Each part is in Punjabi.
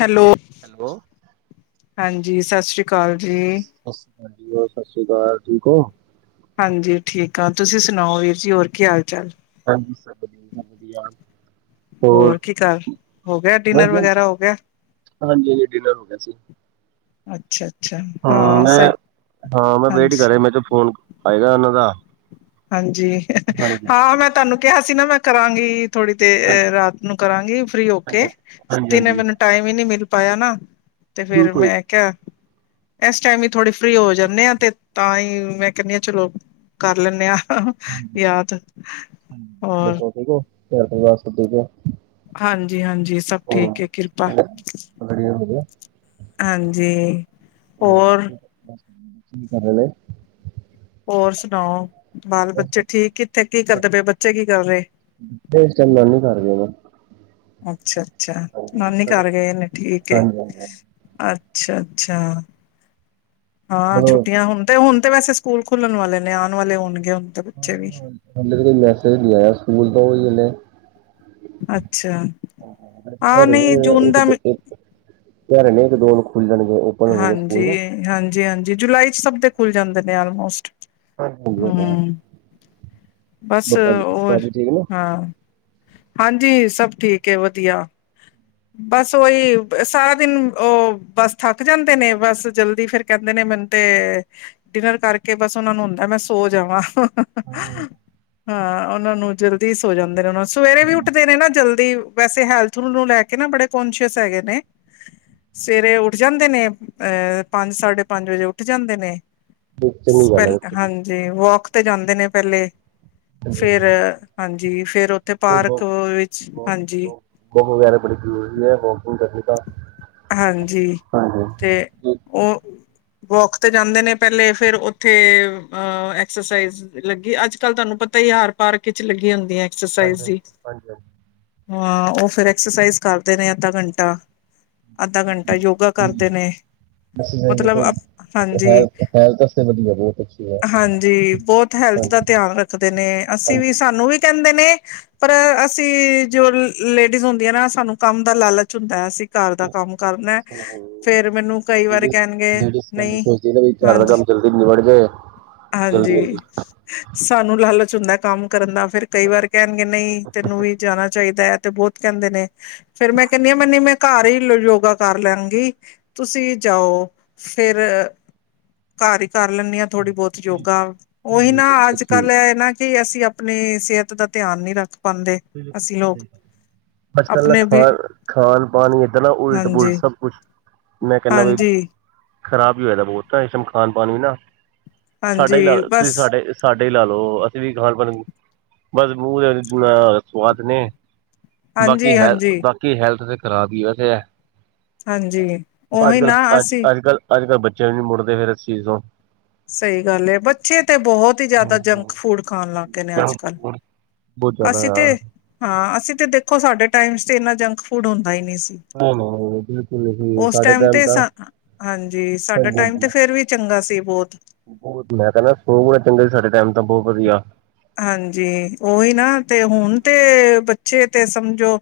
ਹੈਲੋ! ਹੈਲੋ। ਹਾਂਜੀ, ਸਤਿ ਸ਼੍ਰੀ ਅਕਾਲ ਜੀ। ਸਤਿ ਹੋਰ, ਸਤਿ ਸ਼੍ਰੀ ਅਕਾਲ। ਠੀਕ ਹੋਂ? ਹਾਂਜੀ ਠੀਕ ਆਂ, ਤੁਸੀਂ ਸੁਣਾਓ ਵੀਰ ਜੀ, ਹੋਰ ਕੀ ਹਾਲ-ਚਾਲ? ਹਾਂਜੀ ਸਭ ਵਧੀਆ। ਹੋਰ ਕੀ ਕਰ--ਹੋਗਿਆ ਬਸ ਡਿਨਰ ਵਗੈਰਾ, ਹੋਗਿਆ? ਹਾਂਜੀ ਜੀ, ਡਿਨਰ ਹੋਗਿਆ ਸੀ। ਅੱਛਾ। ਅੱਛਾ ਹਾਂ ਮੈਂ, ਸਹੀ ਹਾਂ ਮੈਂ ਵੇਟ ਹੀ ਹਾਂਜੀ ਕਰ ਰਿਹਾ, ਮੈਂ ਕਿਹਾ ਫੋਨ, ਆਇਗਾ ਇਹਨਾਂ ਦਾ। ਹਾਂਜੀ, ਹਾਂਜੀ ਹਾਂ, ਮੈਂ ਤੁਹਾਨੂੰ ਕਿਹਾ ਸੀ ਨਾ, ਮੈਂ ਕਰਾਂਗੀ। ਥੋੜੀ ਹਾਂਜੀ ਦੇਰ ਰਾਤ ਨੂੰ ਕਰਾਂਗੀ, ਫ੍ਰੀ ਹਾਂਜੀ ਹੋਕੇ, ਹਾਂਜੀ ਦਿਨੇ ਹਾਂਜੀ। ਮੈਨੂੰ ਟਾਈਮ ਹੀ ਨਹੀਂ ਮਿਲ ਪਾਇਆ ਨਾ, ਤੇ ਫੇਰ ਬਿਲਕੁਲ ਮੈਂ ਕਿਹਾ ਐਸ ਟਾਈਮ ਵੀ ਥੋੜੇ ਫ੍ਰੀ ਹੋ ਜਾਂਨੇ ਆਂ, ਤੇ ਤਾਂਹੀ ਮੈਂ ਕਹਿੰਨੀ ਹਾਂ ਚਲੋ ਕਰ ਲੈਂਨੇ ਆਂ। ਹੋਰ ਦੱਸੋ ਠੀਕ ਓ? ਘਰ-ਪਰਿਵਾਰ ਸਭ ਠੀਕ ਐ? ਹਾਂਜੀ-ਹਾਂਜੀ, ਸਭ ਠੀਕ ਏ, ਕਿਰਪਾ ਗੜੀਅਰ ਹੋਗਿਆ? ਹਾਂਜੀ। ਹੋਰ ਕੀ ਕਰ ਲਏ? ਹੋਰ ਸੁਣਾਓ, ਬਾਲ-ਬੱਚੇ ਠੀਕ? ਕਿੱਥੇ, ਕੀ ਕਰਦੇ ਪਏ, ਬੱਚੇ ਕੀ ਕਰ ਰਹੇ? ਇਸ ਟੈਮ ਨਾਨੀ ਘਰ ਗਏ ਨੇ। ਅੱਛਾ-ਅੱਛਾ, ਹਾਂਜੀ ਨਾਨੀ ਹਾਂਜੀ। ਘਰ ਗਏ ਨੇ, ਠੀਕ ਏ। ਹਾਂਜੀ ਅੱਛਾ-ਅੱਛਾ, ਹਾਂ ਹਾਂਜੀ। ਛੁੱਟੀਆਂ ਹੁਣ ਤੇ ਹੁਣ ਤੇ ਵੈਸੇ ਸਕੂਲ ਖੁੱਲਣ ਵਾਲੇ ਨੇ, ਆਣ ਵਾਲੇ ਹੋਣਗੇ, ਹੁਣ ਤੇ ਬੱਚੇ ਵੀ। ਹੁਣ ਤੱਕ ਤੇ, ਮੈਸੇਜ ਨਹੀਂ ਆਇਆ ਸਕੂਲ ਤੋਂ ਹੀ ਇਹਨੇ ਅੱਛਾ, ਰਹੇ ਹਾਂ ਨੇ, ਨਹੀਂ ਜੂਨ ਦਾ ਮ ਇੱਕ--ਇੱਕ ਘਹਿ ਰਹੇ ਨੇ, ਇੱਕ-ਦੋ ਨੂੰ ਖੁੱਲ ਜਾਣਗੇ, ਉਹ। ਹਾਂਜੀ, ਹਾਂਜੀ-ਹਾਂਜੀ ਜੁਲਾਈ'ਚ ਸਭ ਦੇ ਖੁੱਲ ਜਾਂਦੇ ਨੇ, ਆਲਮੋਸਟ। ਹਾਂਜੀ ਹੂੰ, ਬਸ ਬੱਪਾ ਜੀ ਭਾਅ ਓਰ, ਜੀ ਠੀਕ ਨੇ ਹਾਂ ਹਾਂਜੀ ਸਭ ਠੀਕ ਏ, ਵਧੀਆ। ਬਸ ਵੋਈ, ਸਾਰਾ ਦਿਨ ਉਹ, ਬਸ ਥੱਕ ਜਾਂਦੇ ਨੇ। ਬਸ, ਜਲਦੀ ਫਿਰ ਕਹਿੰਦੇ ਨੇ ਮੈਨੂੰ ਤੇ ਡਿਨਰ ਕਰਕੇ ਬਸ ਉਹਨਾ ਨੂੰ ਹੁੰਦਾ, ਮੈਂ ਸੋ ਜਾਵਾਂ। ਹਾਂ, ਉਹਨਾਂ ਨੂੰ ਜਲਦੀ ਸੋ ਜਾਂਦੇ ਨੇ, ਉਹਨਾਂ ਸਵੇਰੇ ਵੀ ਉੱਠਦੇ ਨੇ ਨਾ ਜਲਦੀ ਵੈਸੇ ਹੈਲਥ ਨੂੰ ਲੈਕੇ ਨਾ ਬੜੇ ਕੌਸ਼ੀਅਸ ਹੈਗੇ ਨੇ, ਸਵੇਰੇ ਉ ਉੱਠ ਜਾਂਦੇ ਨੇ, ਅਹ ਪੰਜ, ਸਾਢੇ ਪੰਜ ਵਜੇ ਉੱਠ ਜਾਂਦੇ ਨੇ, ਤੇ ਚੰਗੀ ਗੱਲ ਹੈ ਸਪੈਲ ਦੇਖੋ ਜੀ ਹਾਂਜੀ ਤੇ ਵੌਕ ਤੇ ਜਾਂਦੇ ਨੇ ਪਹਿਲੇ, ਹਾਂਜੀ ਫਿਰ, ਹਾਂਜੀ ਹਾਂਜੀ ਫਿਰ ਓ ਤੇ ਪਾਰਕ ਓ ਵਿੱਚ, ਹਾਂਜੀ। ਵੌਕ ਵਗੈਰਾ ਬੜੀ ਜ਼ਰੂਰੀ ਹੈ, ਵੌਕੀਂਗ ਕਰਨੀ ਤਾ ਹਾਂਜੀ, ਤੇ ਓ ਵੋਕ ਤੇ ਜਾਂਦੇ ਨੇ ਪਹਿਲੇ, ਫਿਰ ਉੱਥੇ ਅ ਐਕਸਰਸਾਈਜ਼ ਲੱਗੀ ਅੱਜ ਕੱਲ ਤੁਹਾਨੂੰ ਪਤਾ ਈ ਆ ਹਰ ਪਾਰਕ ਇਚ ਲੱਗੀ ਹੁੰਦੀ ਹੈ। ਐਕਸਰਸਾਈਜ਼ ਹਾਂਜੀ ਦੀ, ਹਾਂਜੀ ਹਾਂ ਉਹ ਫਿਰ ਐਕਸਰਸਾਈਜ਼ ਕਰਦੇ ਨੇ ਅੱਧਾ ਘੰਟਾ। ਅੱਧਾ ਘੰਟਾ ਯੋਗਾ ਕਰਦੇ ਨੇ। ਅਸੀਂ ਵੀ ਮਤਲਬ ਦੇਖੋ ਹਾਂਜੀ, ਹੈਲਥ ਹੈਲਥ ਵਾਸਤੇ ਵਧੀਆ ਬਹੁਤ ਅੱਛੀ ਹੈ ਹਾਂਜੀ ਬਹੁਤ ਹੈਲਥ ਦਾ ਹਾਂਜੀ ਧਿਆਨ ਰੱਖਦੇ ਨੇ, ਅਸੀਂ ਵੀ ਹਾਂਜੀ ਸਾਨੂੰ ਵੀ ਕਹਿੰਦੇ ਨੇ ਪਰ ਅਸੀਂ ਜੋ ਲ-ਲੇਡੀਜ਼ ਹੁੰਦੀਆਂ ਨਾ ਸਾਨੂੰ ਕੰਮ ਦਾ ਲਾਲਚ ਹੁੰਦਾ ਐ ਅਸੀਂ ਘਰ ਦਾ ਕੰਮ ਕਰਨਾ ਏ, ਫੇਰ ਮੈਨੂੰ ਕਈ ਵਾਰੀ ਲੇਡੀਜ਼ ਕਹਿਣਗੇ, ਲੇਡੀਜ਼ ਕਹਿੰਦੀ ਨਹੀਂ ਸੋਚਦੀ ਨਾ ਵੀ ਘਰ ਦਾ ਹਾਂਜੀ ਕੰਮ ਜੱਲਦੀ ਨਿਬੜ ਜੇ। ਹਾਂਜੀ, ਸਾਨੂੰ ਲਾਲਚ ਹੁੰਦੈ ਕੰਮ ਕਰਨ ਦਾ। ਫੇਰ ਕਈ ਵਾਰ ਕਹਿਣਗੇ ਨਹੀਂ ਤੈਨੂੰ ਵੀ ਜਾਣਾ ਚਾਹੀਦਾ ਏ ਤੇ ਬਹੁਤ ਕਹਿੰਦੇ ਨੇ। ਫੇਰ ਮੈਂ ਕਹਿੰਨੀ ਆ ਮਨੀ ਮੈਂ ਘਰ ਈ ਯੋ ਯੋਗਾ ਕਰ ਲੈਨਗੇ, ਤੁਸੀਂ ਜਾਓ ਫੇਰ ਘਰ ਈ ਕਰ ਲੈਂਨੀ ਆਂ, ਥੋੜ੍ਹੀ ਬੌਤ। ਯੋਗਾ ਉਹੀ ਨਾ ਅੱਜ ਬਿਲਕੁਲ -ਕੱਲ ਇਹ ਏ ਨਾ ਕਿ ਅਸੀਂ ਆਪਣੀ ਸਿਹਤ ਦਾ ਧਿਆਨ ਨਹੀਂ ਰੱਖ ਪਾਉਂਦੇ [unintelligible] ਅਸੀਂ ਲੋਕ ਅੱਜ- ਕੱਲ ਦਾ ਆਪਣੇ ਵੀ ਖਾਣ ਖਾਨ- ਪਾਨ ਈ ਇਤਨਾ ਉਲਟ -ਪੁਲਟ ਹਾਂਜੀ ਸਭ ਕੁਛ, ਮੈਂ ਕਹਿੰਨਾ ਵਈ ਹਾਂਜੀ ਖ਼ਰਾਬ ਹੀ ਹੋਏਆ [unintelligible] ਬਹੁਤ ਇਸ ਟਾਇਮ ਖਾਨ- ਪਾਨ ਵੀ ਨਾ, ਸਾਡਾ ਹੀ ਲਾ ਹਾਂਜੀ ਤੁਸੀਂ ਬਸ ਸਾਡੇ ਸਾਡੇ ਈ ਲਾ ਲਓ ਅਸੀਂ ਵੀ ਖਾਣਪਣ [inaudible] ਬਸ ਮੂੰਹ ਸਵਾਦ ਨੇ, ਹਾਂਜੀ ਬਾਕੀ ਹੈਲਥ, ਹਾਂਜੀ ਬਾਕੀ ਹੈਲਥ ਤੇ ਖ਼ਰਾਬ ਹੀ ਓ ਤੇ ਹੈ। ਹਾਂਜੀ ਅੱਜ ਉਹੀ ਨਾ ਕੱਲ੍ਹ ਅਸੀਂ ਅੱਜ-ਅੱਜ ਕੱਲ੍ਹ-ਅੱਜ ਕੱਲ੍ਹ ਬੱਚੇ [unintelligible] ਮੁੜਦੇ ਫਿਰ ਇਸ ਚੀਜ਼ ਤੋਂ। ਸਹੀ ਗੱਲ ਏ ਬੱਚੇ ਤੇ ਬਹੁਤ ਹੀ ਜ਼ਿਆਦਾ ਜੰਕ ਫੂਡ ਖਾਣ ਲੱਗ ਗੇ ਨੇ ਅੱਜ ਕੱਲ੍ਹ। ਬਹੁਤ ਜ਼ਿਆਦਾ ਅਸੀਂ ਤੇ, ਯਾਰ ਹਾਂ ਅਸੀਂ ਤੇ ਦੇਖੋ ਸਾਡੇ ਟਾਈਮਸ ਤੇ ਇੰਨਾ ਜੰਕ ਫੂਡ ਹੁੰਦਾ ਈ ਨਹੀਂ ਸੀ। ਨਹੀਂ ਨਹੀਂ ਬਿਲਕੁਲ ਨਹੀਂ ਉਸ ਸਾਡੇ ਟੈਮ ਟਾਈਮ ਤੇ ਤਾਂ ਸਾ, ਹਾਂਜੀ ਸਾਡਾ ਹਾਂਜੀ ਟਾਈਮ ਹਾਂਜੀ ਤੇ ਫੇਰ ਵੀ ਚੰਗਾ ਸੀ ਬਹੁਤ। ਮੈਂ ਕਹਿਨਾ ਸੌ ਗੁਣਾ ਚੰਗੇ ਸੀ ਸਾਡਾ ਟਾਈਮ ਤਾਂ ਬਹੁਤ ਵਧੀਆ। ਹਾਂਜੀ, ਉਹੀ ਨਾ ਤੇ ਹੁਣ ਤੇ ਬੱਚੇ ਤੇ ਸਮਝੋ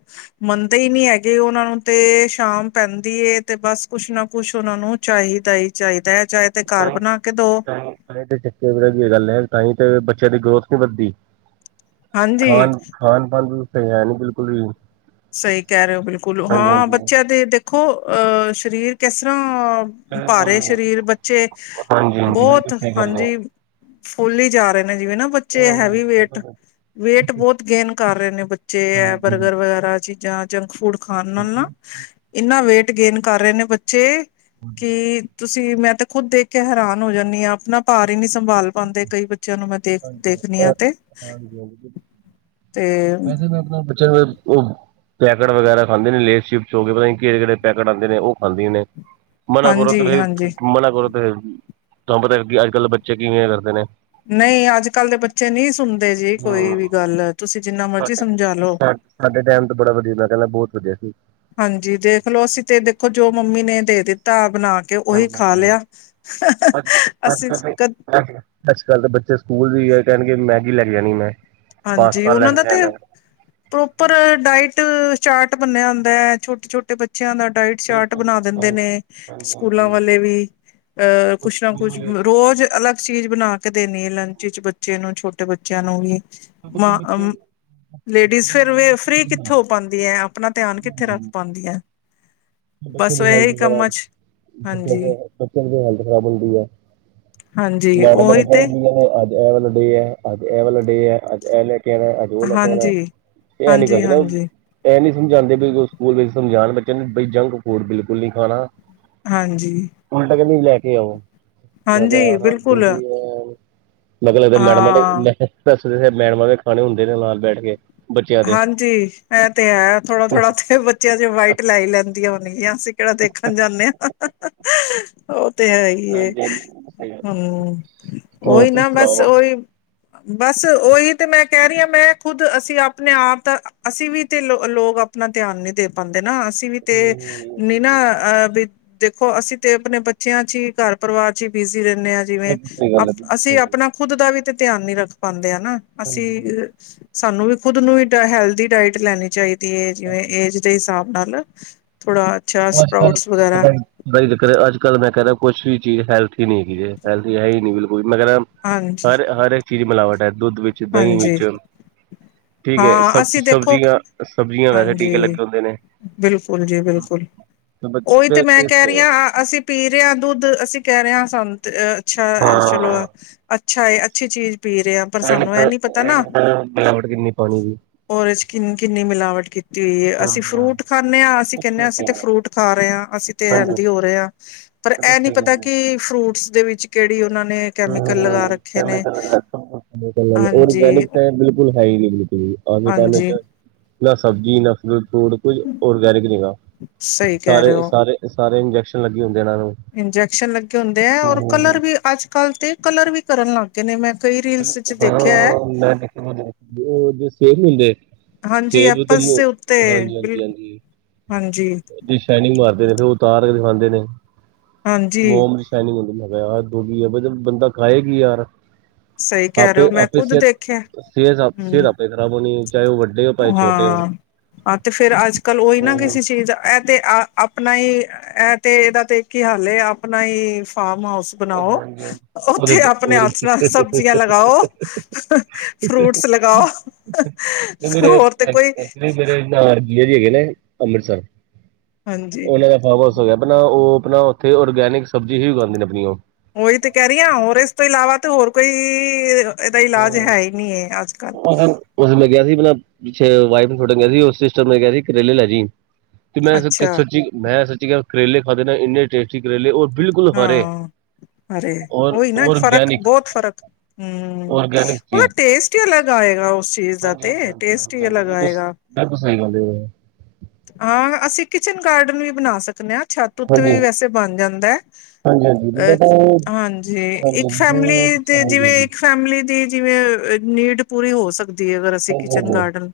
ਮੰਨਦੇ ਈ ਨੀ ਹੈਗੇ ਉਹਨਾਂ ਨੂੰ ਤੇ ਸ਼ਾਮ ਪੈਂਦੀ ਏ ਤੇ ਬਸ ਕੁਛ ਨਾ ਕੁਛ ਉਹਨਾਂ ਨੂੰ ਚਾਹੀਦਾ ਈ, ਚਾਈਦਾ ਹੈ ਚਾਇ ਟਾਇਮ- ਟਾਇਮ, ਤੇ ਚੱਕੇ ਵੇਲੇ ਦੀ ਗੱਲ ਏ ਤਾਈਂ ਤੇ, ਬੱਚਿਆਂ ਦੀ ਗਰੋਥ ਨੀ ਵੱਧਦੀ। ਹਾਂਜੀ ਖਾਨ- ਖਾਨ ਪਾਨ ਵੀ ਉੱਥੇ ਹੈ ਨੀ ਬਿਲਕੁਲ ਵੀ। ਸਈ ਕੈ ਰਹੇ ਓ ਬਿਲਕੁਲ, ਹਾਂ ਬੱਚਿਆਂ ਦੇ ਦੇਖੋ ਅ ਸ਼ਰੀਰ ਕਿਸਰਾ ਭਾਰੇ ਸ਼ਰੀਰ ਬੱਚੇ ਹਾਂਜੀ ਹਾਂਜੀ ਬਿਲਕੁਲ ਬੌਤ ਸਹੀ ਗੱਲ ਹੈ। ਹਾਂਜੀ। ਫੁੱਲੀ ਜਾ ਰੇ ਨੇ ਜਿਵੇਂ ਨਾ ਬੱਚੇ ਹੈਵੀ ਵੇਟ। ਵੇਟ ਬੌਤ ਗੇਨ ਕਰ ਰਹੇ ਨੇ ਬੱਚੇ ਐ ਹਾਂਜੀ ਬਰਗਰ ਵਗੈਰਾ ਚੀਜ਼ਾਂ, ਜੰਕ ਫੂਡ ਖਾਨ ਨਾਲ ਨਾ, ਏਨਾ ਵੇਟ ਗੇਨ ਕਰ ਰੇ ਨੇ ਬੱਚੇ ਕੀ ਤੁਸੀਂ ਮੈਂ ਤਾ ਖੁਦ ਦੇਖ ਕੇ ਹੈਰਾਨ ਹੋ ਜਾਂਨੀ ਆਂ, ਆਪਨਾ ਭਾਰ ਈ ਨੀ ਸੰਭਾਲ ਪਾਂਦੇ, ਕਈ ਬੱਚਿਆਂ ਨੂੰ ਮੈਂ ਦੇਖ ਦੇਖਨੀ ਆ ਤੇ ਤੇ ਮੈ ਕਹਨਾ ਆਪਨਾ ਬਚ [unintelligible] [unintelligible] ਪੈਕਟ ਵਗੈਰਾ ਖਾਂਦੇ ਨੇ, ਲੇਸ- ਚਿਪਸ ਹੋ ਗਏ ਪਤਾ ਨੀ ਕੇਹੜੇ-ਕੇਹੜੇ ਪੈਕਟ ਆਂਦੇ ਨੇ ਓਹ ਖਾਂਦੀਏ ਨੇ। ਮਨਾ ਕਰੋ ਤੇ ਹਾਂਜੀ ਫੇਰ, ਹਾਂਜੀ ਮਨਾ ਕਰੋ ਤੇ ਤਾਨੂੰ ਪਤਾ ਏ, ਅੱਜ -ਕੱਲ ਦੇ ਬੱਚੇ ਕਿਵੇਂ ਏ ਕਰਦੇ ਨੇ। ਨਈ ਅੱਜ- ਕੱਲ ਦੇ ਬੱਚੇ ਨਈ ਸੁਣਦੇ ਜੀ ਕੋਈ ਵੀ ਗੱਲ ਤੁਸੀਂ ਜਿੰਨਾ ਮਰਜ਼ੀ ਸਾਡੇ ਸਮਝਾ ਲਓ -ਸਾਡੇ ਟਾਈਮ ਤੇ ਬੜਾ ਵਧੀਆ ਮੈਂ ਕੈਨਾ ਬਹੁਤ ਵਧੀਆ ਸੀ। ਹਾਂਜੀ, ਦੇਖਲਓ ਅਸੀਂ ਤੇ ਦੇਖੋ, ਜੋ ਮੰਮੀ ਨੇ ਦੇ ਦਿੱਤਾ ਬਣਾ ਕੇ ਓਹੀ ਖਾ ਲੇਆ [unintelligible] ਅਸੀਂ ਦੇ ਕ ਬਸ ਕੱਲ ਦੇ ਬੱਚੇ ਸਕੂਲ ਵੀ ਗਏ ਕਹਿਨਗੇ ਮੈਗੀ ਲੈਕੇ ਜਾਨੀ ਮੈਂ। ਹਾਂਜੀ, ਪਾਸਤਾ ਲੈ ਉਨ੍ਹਾਂ ਦਾ ਕੇ ਤੇ ਜਾਣਾ ਪ੍ਰੋਪਰ ਡਾਇਟ ਚਾਰਟ ਬਨਿਆ ਹੁੰਦੈ ਛੋਟੇ- ਛੋਟੇ ਬਚ ਬੱਚਿਆਂ ਦਾ ਡਾਇਟ ਚਾਰਟ ਬਿਲਕੁਲ ਬਣਾ ਦਿੰਦੇ ਨੇ, ਸਕੂਲਾਂ ਵਾਲੇ ਵੀ। ਅ ਕੁਛ ਨਾ ਕੁਛ ਹਾਂਜੀ ਹਾਂਜੀ ਰੋਜ਼ ਅਲੱਗ ਚੀਜ਼ ਬਣਾ ਕੇ ਦੇਣੀ ਏ ਲੰਚ ਵਿਚ ਬੱਚੇ ਨੂੰ, ਛੋਟੇ ਬੱਚਿਆਂ ਨੂੰ ਵੀ। ਮਾਂ [unintelligible] ਲੇਡੀਜ਼ ਫੇਰ ਵੀ ਫਰੀ ਕਿੱਥੇ ਹੋ ਪਾਂਦੀ ਏ, ਆਪਨਾ ਧਿਆਨ ਕਿੱਥੇ ਰੱਖ ਪਾਂਦੀ ਏ। ਬੱਚੇ ਦੀ ਹੈਲਥ ਵਗੈਰਾ, ਚ ਬੱ ਹਾਂਜੀ-ਹਾਂਜੀ ਬੱਚਿਆਂ ਦੀ ਹੈਲਥ ਖ਼ਰਾਬ ਹੁੰਦੀ ਐ। ਮੈਡਮਾਂ ਨੇ ਉਹੀ ਤੇ ਕਹਿਣਾ ਕਿ ਅੱਜ ਇਹ ਵਾਲਾ ਡੇ ਐ, ਅੱਜ ਇਹ ਵਾਲਾ ਡੇ ਐ, ਅੱਜ ਇਹ ਲੈਕੇ ਆਣਾ ਏ ਅੱਜ। ਓਹ ਲੈਕੇ ਔਣਾ, ਇਆ ਨੀ ਰੱਖਣਾ ਹਾਂਜੀ-ਹਾਂਜੀ-ਹਾਂਜੀ-ਹਾਂਜੀ-ਹਾਂਜੀ [inaudible] ਇਹ ਨੀ ਸਮਝਾਂਦੇ, ਬਈ ਓਹ ਸਕੂਲ ਵਿੱਚ ਸਮਝਾਣ ਬੱਚਿਆਂ ਨੂੰ, ਬਈ ਜੰਕ- ਫੂਡ ਬਿਲਕੁਲ ਨਹੀਂ ਖਾਣਾ। ਹਾਂਜੀ। ਹੁਣ ਤਾਂ ਕਹਿੰਦੇ ਵੀ ਲੈ ਕੇ ਆਵੋ [inaudible] ਬਿਲਕੁਲ ਮਤਲਬ ਮੈਡਮਾਂ ਦੇ ਹਾਂ ਮੈਂ ਦੱਸ, ਮੈਡਮਾਂ ਦੇ ਖਾਣੇ ਹੁੰਦੇ ਨੇ ਨਾਲ ਬੈਠ ਕੇ। ਬੱਚਿਆਂ ਦੇ ਹਾਂਜੀ ਇਹ ਤੇ ਹੈ, ਥੋੜਾ-ਥੋੜਾ ਤੇ ਬੱਚਿਆਂ ਚ ਵਾਈਟ ਲੈ ਲੈਂਦੀਆਂ ਹੋਣਗੀਆਂ, ਅਸੀਂ ਕਿਹੜਾ ਦੇਖਣ ਜਾਂਦੇ ਆਂ। ਉਹ ਤੇ ਹੈ ਹੀ ਏ, ਹੂੰ ਉਹੀ ਨਾ ਬਸ ਓਹੀ। ਬਸ ਉਹੀ ਤੇ ਮੈਂ ਕਹਿ ਰਹੀ ਹਾਂ, ਮੈਂ ਖੁਦ ਅਸੀਂ ਆਪ ਆਪਣੇ ਆਪ ਦਾ ਅਸੀਂ ਵੀ ਤੇ ਲੋ ਲੋਕ ਆਪਣਾ ਧਿਆਨ ਨੀ ਦੇ ਪਾਂਦੇ ਨਾ, ਅਸੀਂ ਵੀ ਤੇ ਨੀ ਨਾ ਅਹ ਵੀ ਦੇਖੋ ਅਸੀਂ ਤੇ ਆਪਣੇ ਬੱਚਿਆਂ ਚ ਹੀ, ਘਰ ਪਰਿਵਾਰ ਚ ਹੀ ਬਿਜ਼ੀ ਰਹਿੰਦੇ ਆਂ। ਜਿਵੇਂ ਅਸੀਂ ਆਪਣਾ ਖੁਦ ਦਾ ਵੀ ਤੇ ਧਿਆਨ ਨੀ ਰੱਖ ਪਾਂਦੇ ਆ ਨਾ, ਅਸੀਂ ਸਾਨੂੰ ਵੀ ਖੁਦ ਨੂੰ ਹੀ ਹੈਲਦੀ ਡਾਇਟ ਲੈਨੀ ਚਾਹੀਦੀ ਏ, ਜਿਵੇਂ ਏਜ ਦੇ ਹਿਸਾਬ ਨਾਲ ਥੋੜਾ ਅੱਛਾ ਅੱਜ -ਕੱਲ, ਸਪਰਾਊਟਸ ਵਗੈਰਾ ਪਤਾ ਨੀ ਅੱਜ- ਕੱਲ ਮੈਂ ਕਹਿ ਰਿਹਾ, ਕੁਛ ਵੀ ਚੀਜ਼ ਹੈਲਥੀ ਹੈਲਥੀ ਨੀ ਹੈਗੀ ਇਹ, ਹੈਲਦੀ ਹੈ ਹੀ ਨੀ ਬਿਲਕੁਲ, ਮੈਂ ਕਹਿ ਰਿਹਾ, ਹਾਂਜੀ ਹਰ-ਹਰ ਇੱਕ ਚੀਜ਼ ਮਿਲਾਵਟ ਹੈ ਦੁੱਧ ਵੀ। ਤੇ ਦਹੀ ਹਾਂਜੀ ਵਿੱਚ ਠੀਕ ਏ, ਹਾਂ ਸਬ ਅਸੀਂ ਦੇਖੋ ਸਬਜ਼ੀਆਂ-ਸਬਜ਼ੀਆਂ ਵੈਸੇ ਟੀਕੇ ਹਾਂਜੀ ਲੱਗੇ ਹੁੰਦੇ ਨੇ। ਬਿਲਕੁਲ ਜੀ ਬਿਲਕੁਲ, ਤੇ ਓਹੀ ਤੇ ਬੱਚੇ ਮੈਂ ਕਹਿ ਕਿੱਥੇ ਰਹੀ ਆ ਆਂ। ਅਸੀਂ ਪੀ ਰਹੇ ਹਾਂ ਦੁੱਧ, ਅਸੀਂ ਕਹਿ ਰਹੇ ਹਾਂ, ਸਾਨੂੰ ਤੇ ਅ ਅੱਛਾ ਚਲੋ ਅ ਅੱਛਾ ਏ, ਅੱਛੀ ਚੀਜ਼ ਪੀ ਰਿਹਾ ਆਂ, ਪਰ ਸਾਨੂੰ ਇਹ ਨੀ ਪਤਾ ਨਾ ਅੱਜ ਮਿਲਾਵਟ ਕਿੰਨੀ ਏ ਪਾਣੀ ਦੀ। ਉਹਦੇ ਚ ਕਿੰਨ ਕਿੰਨੀ ਮਿਲਾਵਟ ਕੀ ਤੇ ਅਸੀਂ ਫਰੂਟ ਖਾਂਨੇ ਆਂ, ਅਸੀਂ ਕਹਿੰਨੇ ਆਂ, ਅਸੀਂ ਤੇ ਫਰੂਟ ਖਾ ਰਹੇ ਆਂ, ਅਸੀਂ ਤੇ ਹੈਲਦੀ ਹੋ ਰਹੇ ਆਂ। ਪਰ ਇਹ ਨੀ ਪਤਾ ਕਿ ਫਰੂਟਸ ਦੇ ਵਿੱਚ ਕਿਹੜੀ ਉਹਨਾਂ ਨੇ ਕੈਮੀਕਲ ਲਗਾ ਹਾਂ-ਹਾਂ, ਰੱਖੇ ਨੇ [inaudible] ਹਾਂਜੀ ਔਰਗੈਨਿਕ ਐ ਬਿਲਕ ਬਿਲਕੁਲ ਹੈ ਹੀ ਨੀ ਬਿਲਕੁਲ, ਅੱਜ ਦੇ ਟਾਈਮ ਹਾਂਜੀ ਚ ਨਾ ਸਬਜ਼ੀ ਨਾ ਫੂਡ ਕੁਝ ਔਰਗੈਨਿਕ ਨਹੀਂ ਗਾ, ਸਹੀ ਕਹਿ ਰਹੇ ਸਾਰੇ- ਹੋ ਸਾਰੇ- ਸਾਰੇ ਇੰਜੈਕਸ਼ਨ ਲੱਗੇ ਹੁੰਦੇ ਇਹਨਾਂ ਨੂੰ। ਇੰਜੈਕਸ਼ਨ ਲੱਗੇ ਹੁੰਦੇ ਐ, ਔਰ ਕਲਰ ਵੀ ਅੱਜ-ਕੱਲ ਤੇ ਕਲਰ ਵੀ ਕਰਨ ਲੱਗ ਗਏ ਨੇ, ਮੈਂ ਕਈ ਰੀਲਸ ਚ ਦੇਖਿਆ ਹੈ ਹਾਂ-ਹਾਂ, ਮੈਂ ਦੇਖਿਆ ਉਹ ਜਿਹੜੇ ਸੇਬ ਨੀ ਹੁੰਦੇ ਹਾਂਜੀ ਸੇਬ ਤੇ ਐਪਲਸ ਮੋ ਦੇ ਉੱਤੇ, ਹਾਂਜੀ ਬਿਲ ਹਾਂਜੀ ਹਾਂਜੀ ਹਾਂਜੀ ਦੀ ਸ਼ਾਇਨਿੰਗ ਮਾਰਦੇ ਨੇ, ਫਿਰ ਉਹ ਉਤਾਰ ਕੇ ਦਿਖਾਂਦੇ ਨੇ ਹਾਂਜੀ ਮੋਮਜ਼ ਸ਼ਾਇਨਿੰਗ ਹੁੁੰਦੀ ਮੈਂ ਕਿਹਾ ਯਾਰ, ਦੋ ਬੀ ਐ ਬੰਦਾ ਖਾਏ ਕੀ ਯਾਰ ਸਹੀ ਕਹਿ ਰਹੇ ਆਪੇ ਹੋ, ਮੈਂ ਆਪੇ ਖੁੱਦ ਸਿਹਤ ਦੇਖਿਆ। ਸਿਹਤ- ਸਿਹਤ ਹਮ ਆਪੇ ਖ਼ਰਾਬ ਹੋਣੀ ਏ, ਚਾਹੇ ਉਹ ਵੱਡੇ ਹੋਣ ਚਾਹੇ ਛੋਟੇ ਹੋਣ। ਹਾਂ ਹਾਂ ਤੇ ਫੇਰ ਅੱਜ- ਕੱਲ੍ਹ ਉਹੀ ਨਾ, ਕਿਸੇ ਚੀਜ਼ ਦਾ ਐਹ ਤੇ ਅ ਆਪਣਾ ਹੀ ਇਹ ਤੇ ਇਹਦਾ ਤੇ ਇੱਕ ਈ ਹੱਲ ਏ, ਆਪਣਾ ਹੀ ਫਾਰਮ ਹਾਊਸ ਬਣਾਓ, ਉਹਦੇ ਉੱਥੇ ਚ ਆਪਣੇ ਉਹ ਹੱਥ ਨਾਲ ਸਬਜ਼ੀਆਂ ਲਗਾਓ। ਫਰੂਟਸ ਲਗਾਓ, ਮੇਰੇ ਹੋਰ ਤੇ ਕੋਈ ਐਕਚੁਲੀ ਮੇਰੇ ਇਹਨਾਂ ਵਰਗੀ ਹੈਗੀ ਏ ਨੇ ਅੰਮ੍ਰਿਤਸਰ, ਹਾਂਜੀ ਉਹਨਾਂ ਦਾ ਹਾਂ ਬਸ ਹੋ ਗਿਆ, ਆਪਣਾ ਉਹ ਆਪਣਾ ਉੱਥੇ ਔਰਗੈਨਿਕ ਸਬਜ਼ੀ ਹੀ ਉਗਾਉਂਦੇ ਨੇ, ਆਪਣੀ ਉਹ। ਉਹੀ ਤੇ ਕਹਿ ਰਹੀ ਆਂ, ਹੋਰ ਇਸ ਤੋਂ ਇਲਾਵਾ ਤੇ ਹੋਰ ਕੋਈ ਐਦਾ ਇਲਾਜ ਹੈ ਈ ਨੀ ਏ ਅੱਜ-ਕੱਲ। ਉਸ ਦਿਨ ਮੈਂ ਗਿਆ ਸੀ ਮੈਂ ਨਾ ਪਿੱਛੇ ਵਾਈਫ ਨੂੰ ਛੱਡਨ ਗਿਆ ਸੀ ਓ ਸਿਸਟਰ ਨੇ ਕਿਆ ਸੀ ਕਰੇਲੇ ਲੈ ਜੀ। ਤੇ ਮੈਂ [unintelligible] ਕਿਆ ਅੱਛਾ ਸੱਚੀ ਮੈਂ ਸੱਚੀ ਕਰੇਲੇ ਖਾਦੇ ਨਨ ਇੰਨੇ ਟੇਸਟੀ ਕਰੇਲੇ ਓਰ ਬਿਲਕੁਲ ਹਰੇ ਹਾਂ ਓਰ ਓਰਗੈਨਿਕ। ਫਰਕ ਹੂੰ, ਉਦਾ ਟੇਸਟ ਈ ਅਲੱਗ ਆਏਗਾ ਓਸ ਚੀਜ਼ ਦਾ ਤੇ ਟੇਸਟ ਈ ਅਲੱਗ ਆਏਗਾ। ਐ ਤੇ ਸਈ ਗਲ ਏਐ। ਹਾਂ, ਅਸੀਂ ਕਿਚਨ ਗਾਰਡਨ ਵੀ ਬਣਾ ਸਕਨੇ ਆ, ਛੱਤ ਉੱਤੇ ਹਾਂਜੀ ਵੀ ਵੈਸੇ ਬਣ ਜਾਂਦਾ ਐ। ਹਾਂਜੀ ਹਾਂਜੀ ਮੈਂ ਤਾਂ ਅਛ ਹਾਂਜੀ ਹਾਂਜੀ ਇੱਕ ਹਾਂਜੀ ਫੈਮਲੀ ਤੇ ਹਾਂਜੀ ਜਿਵੇਂ ਹਾਂਜੀ ਇੱਕ ਫੈਮਿਲੀ ਦੀ ਜਿਵੇਂ ਨੀਡ ਪੂਰੀ ਹੋ ਸਕ ਦੀ ਅਗਰ ਅਸੀਂ ਕਿਚਨ ਹਾਂਜੀ ਗਾਰਡਨ,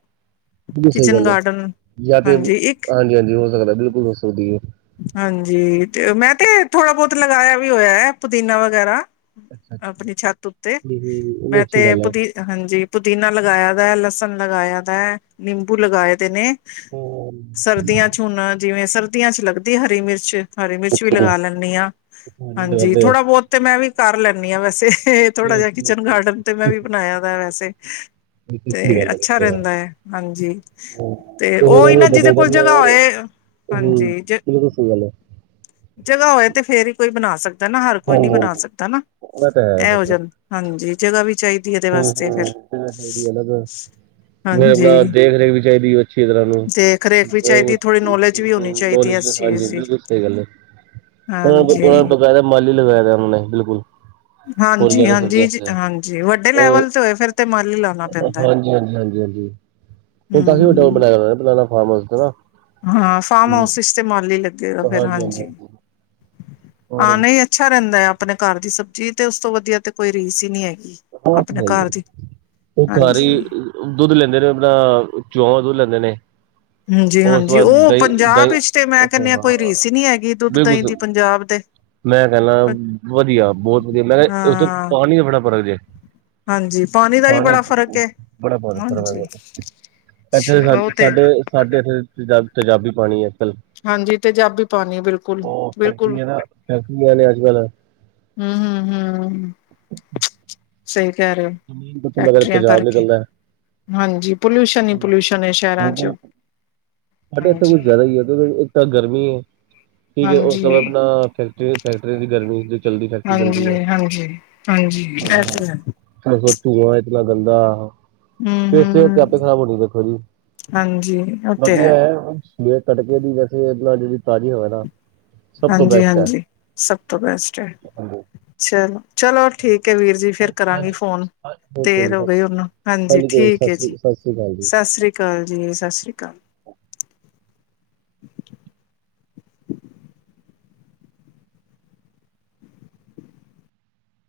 ਕਿਚਨ ਗਾਰਡਨ ਯਾਂ ਤੇ, ਹਾਂਜੀ ਇੱਕ ਹਾਂਜੀ-ਹਾਂਜੀ ਹੋ ਸਕਦਾ ਬਿਲਕੁਲ ਹੋ ਸਕਦੀ ਏ। ਹਾਂਜੀ, ਤੇ ਮੈਂ ਤੇ ਥੋੜਾ ਬੌਤ ਲਗਾਇਆ ਵੀ ਹੋਇਆ ਐ ਪੁਦੀਨਾ ਵਗੈਰਾ। ਅੱਛਾ ਅੱਛਾ ਅਪਣੀ ਛੱਤ ਉੱਤੇ ਇਹ ਮੈਂ ਤੇ ਅੱਛੀ ਗੱਲ ਹੈ ਪੁਦੀ ਹਾਂਜੀ, ਪੁਦੀਨਾ ਲਗਾਇਆ ਦਾ, ਲਸਣ ਲਗਾਇਆ ਦਾ, ਨਿੰਬੂ ਲਗਾਏ ਦੇ ਨੇ। ਸਰਦੀਆਂ ਚ ਹੁਣ ਜਿਵੇਂ ਸਰਦੀਆਂ ਚ ਲੱਗਦੀ ਹਰੀ ਮਿਰਚ। ਹਰੀ ਮਿਰਚ ਵੀ ਲਗਾ ਲੈਨੀ ਆ ਹਾਂਜੀ ਕਰਦੇ ਹੋ ਥੋੜਾ ਬੌਤ ਤੇ ਮੈਂ ਵੀ ਕਰ ਲੈਨੀ ਆ ਵੈਸੇ। ਥੋੜਾ ਜਿਆ ਕਿਚਨ ਗਾਰਡਨ ਤੇ ਮੈਂ ਵੀ ਬਣਾਇਆ ਦਾ ਵੈਸੇ। ਤੇ ਅੱਛੀ ਗੱਲ ਅੱਛਾ ਹੈ ਰੈਂਦਾ ਐ ਹਾਂਜੀ ਤੇ ਉਹੀ ਹੁਣ ਨਾ ਏਦਾਂ ਜਿਦੇ ਚਾਹੀਦਾ ਕੋਲ ਨਾ ਜਗ੍ਹਾ ਯਾਰ ਹੋਏ ਹੂੰ ਹਾਂਜੀ ਜ ਬਿਲਕੁਲ ਸਈ ਗੱਲ ਐ। ਜਗ੍ਹਾ ਹੋਏ ਤੇ ਫੇਰ ਈ ਕੋਈ ਬਣਾ ਸਕਦਾ ਨਾ, ਹਰ ਕੋਈ ਨੀ ਬਣਾ ਸਕਦਾ ਨਾ ਉਹ ਤਾਂ ਐ ਹੋ ਜਾਂ ਹਾਂਜੀ, ਜਗ੍ਹਾ ਵੀ ਚਾਈ ਹੂੰ-ਹੂੰ, ਜਗ੍ਹਾ ਚਾਈਦੀ ਏਨਾ ਫਿਰ। ਨੇ ਅਪਣਾ ਹਾਂਜੀ ਦੇਖ ਰੇਖ ਵੀ ਚਾਈਦੀ ਅੱਛੀ ਤਰ੍ਹਾਂ ਨੂੰ ਦੇਖ ਰੇਖ ਵੀ ਚਾਹੀਦੀ ਥੋੜ੍ਹੀ ਨੌਲੇਜ ਵੀ ਹੋਣੀ ਚਾਹੀਦੀ ਹੈ ਨਾਲੇਜ ਇਸ ਵੀ ਹਾਂਜੀ, ਚੀਜ਼ ਦੀ ਬਿਲਕੁਲ ਸਈ ਗੱਲ ਐ। ਉਨਾਂ ਕੋਲ ਉਨਾਂ ਹਾਂਜੀ ਬਕਾਇਦਾ ਮਾਲੀ ਲਬਿਆ ਦਾ ਉਨਾਂ ਨੇ ਬਿਲਕੁਲ ਓਰਗੈਨਿਕ ਸਬਜ਼ੀਆਂ ਅਸਤੇ। ਜੇ ਵੱਡੇ ਲੈਵਲ ਤੇ ਹੋਏ ਫਿਰ ਤੇ ਮਾਲੀ ਲਾ ਹਾਂਜੀ, ਹਾਂਜੀ, ਹਾਂਜੀ, ਹਾਂਜੀ, ਓ ਕਾਫ਼ੀ ਵੱਡਾ ਹਮ ਬਣਾਇਆ ਹੋਇਆ ਓਨਾਂ ਦਾ ਫਾਰਮ ਹਾਊਸ ਐਨਾ। ਹਾਂ, ਫਾਰਮ ਹਾਊਸ ਚ ਤੇ ਮਾਲੀ ਲੱਗੇਗਾ ਫਿਰ ਹਾਂਜੀ। ਹਾਂ, ਹਾਂਜੀ ਨਈ ਅੱਛਾ ਰੈਂਦਾ ਹੈ ਅਪਣੇ ਘਰ ਦੀ ਸਬਜ਼ੀ ਤੇ ਉਸ ਤੋਂ ਵਦੀਆ ਤੇ ਕੋਈ ਰੀਸ ਈ ਨਈ ਹੈਗੀ। ਓ ਆਪਣੇ ਹੈ ਈ, ਘਰ ਦੀ ਓ ਘਰ ਈ ਹਾਂਜੀ ਦੁੱਧ ਲੈਂਦੇ ਨੇ ਅਪਣਾ ਚੌਆਵਾ ਦੁੱਧ ਲੈਂਦੇ ਨੇ। ਉਸ ਤੋਂ ਹਾਂਜੀ-ਹਾਂਜੀ, ਬਾਅਦ ਓ ਦਹੀਂ ਪੰਜਾਬ ਦਹੀਂ ਵਿਚ ਤੇ ਮੈਂ ਕੈਂਨੀ ਆ ਕੋਈ ਹਾਂ ਰੀਸ ਨਈ ਹੈਗੀ ਦੁੱਧ, ਦਹੀਂ ਦੀ ਬਿਲਕੁਲ ਪੰਜਾਬ ਦੇ। ਮੈਂ ਕੈਣਾ ਵਦੀਆ ਬੌਤ ਵਦੀਆ ਮੈਂ ਕਿਆ ਉੱਥੇ ਹਾਂ ਪਾਣੀ ਦਾ ਬੜਾ ਫਰਕ ਜੇ। ਹਾਂਜੀ ਦਾ ਵੀ ਪਾਣੀ ਬੜਾ ਫ਼ਰਕ ਹੈ ਬੜਾ ਹਾਂਜੀ ਫਰਕ [unintelligible] ਇੱਥੇ ਸਾ ਅੱਛਾ ਉਹ ਤੇ ਸਾਡੇ ਸਾਡੇ ਇੱਥੇ ਤੇਜ਼ਾਬੀ ਪਾਣੀ ਹੈ ਕੱਲ ਹਾਂਜੀ, ਤੇਜ਼ਾਬੀ ਪਾਣੀ ਬਿਲਕੁਲ, ਬਿਲਕੁਲ। ਫੈਕਟਰੀਆਂ ਨੇ ਅੱਜ ਕੱਲ ਹੂੰ, ਹੂੰ, ਹੂੰ। ਸਈ ਕੈ ਰਏ ਓ। ਜ਼ਮੀਨ ਤੋਂ ਮਗਰ ਫੈਕਟਰੀਆਂ ਤੇਜ਼ਾਬ ਕਰਕੇ ਨਿਕਲਦਾ ਹੈ ਹਾਂਜੀ, ਪੋਲਿਊਸ਼ਨ ਈ ਪੋਲਿਊਸ਼ਨ ਏ ਸ਼ਹਿਰਾਂ ਚ। ਸਾਡੇ ਏਥੇ ਕੁਛ ਹਾਂਜੀ ਜੈਦਾ ਈ ਐ ਕਿਉਂਕਿ ਇੱਕ ਤਾਂ ਗਰਮੀ ਐ ਠੀਕ ਏ ਉਸ ਹਾਂਜੀ ਤੋਂ ਬਾਦ ਅਪਣਾ ਫੈ ਫੈਕਟਰੀਆਂ ਦੀ ਗਰਮੀ ਚ। ਹਾਂਜੀ, ਹਾਂਜੀ, ਹਾਂਜੀ, ਐ ਤੇ ਹੈ। ਓਦਰੋਂ ਧੂਆਂ ਇਤਨਾ ਗੰਦਾ, ਹੂੰ ਤੇ ਸੇਹਤ ਆਪੇ ਹੂੰ ਖਰਾਬ ਹੋਣੀ ਵੇਖੋ ਜੀ। ਹਾਂਜੀ। ਤੇ ਵਦੀਆ ਹੈ ਐ ਬਸ, ਵੇ ਤੜਕੇ ਦੀ ਵੈਸੇ ਐ ਜੇੜੀ ਤਾਜ਼ੀ ਹਵਾ ਦਾ ਹਾਂਜੀ-ਹਾਂਜੀ ਸਬ ਤੋਂ ਬੈਸਟ ਐ। ਚਲੋ, ਚਲੋ ਠੀਕ ਐ ਵੀਰ ਜੀ ਫੇਰ ਕਰਾਂਗੀ ਫੋਨ। ਓਕੇ ਦੇਰ ਜੀ ਹੋ ਗਈ ਬਸ ਉਨੂੰ ਹਾਂਜੀ ਤੇ ਠੀਕ ਸਤਿ ਏ ਜੀ ਸ੍ਰੀ ਸਤਿ ਸ੍ਰੀ ਅਕਾਲ ਜੀ ਸਾਸ੍ਰੀ ਕਾਲ ਜੀ ਸਾਸ੍ਰੀ ਕਾਲ। [inaudible] [inaudible]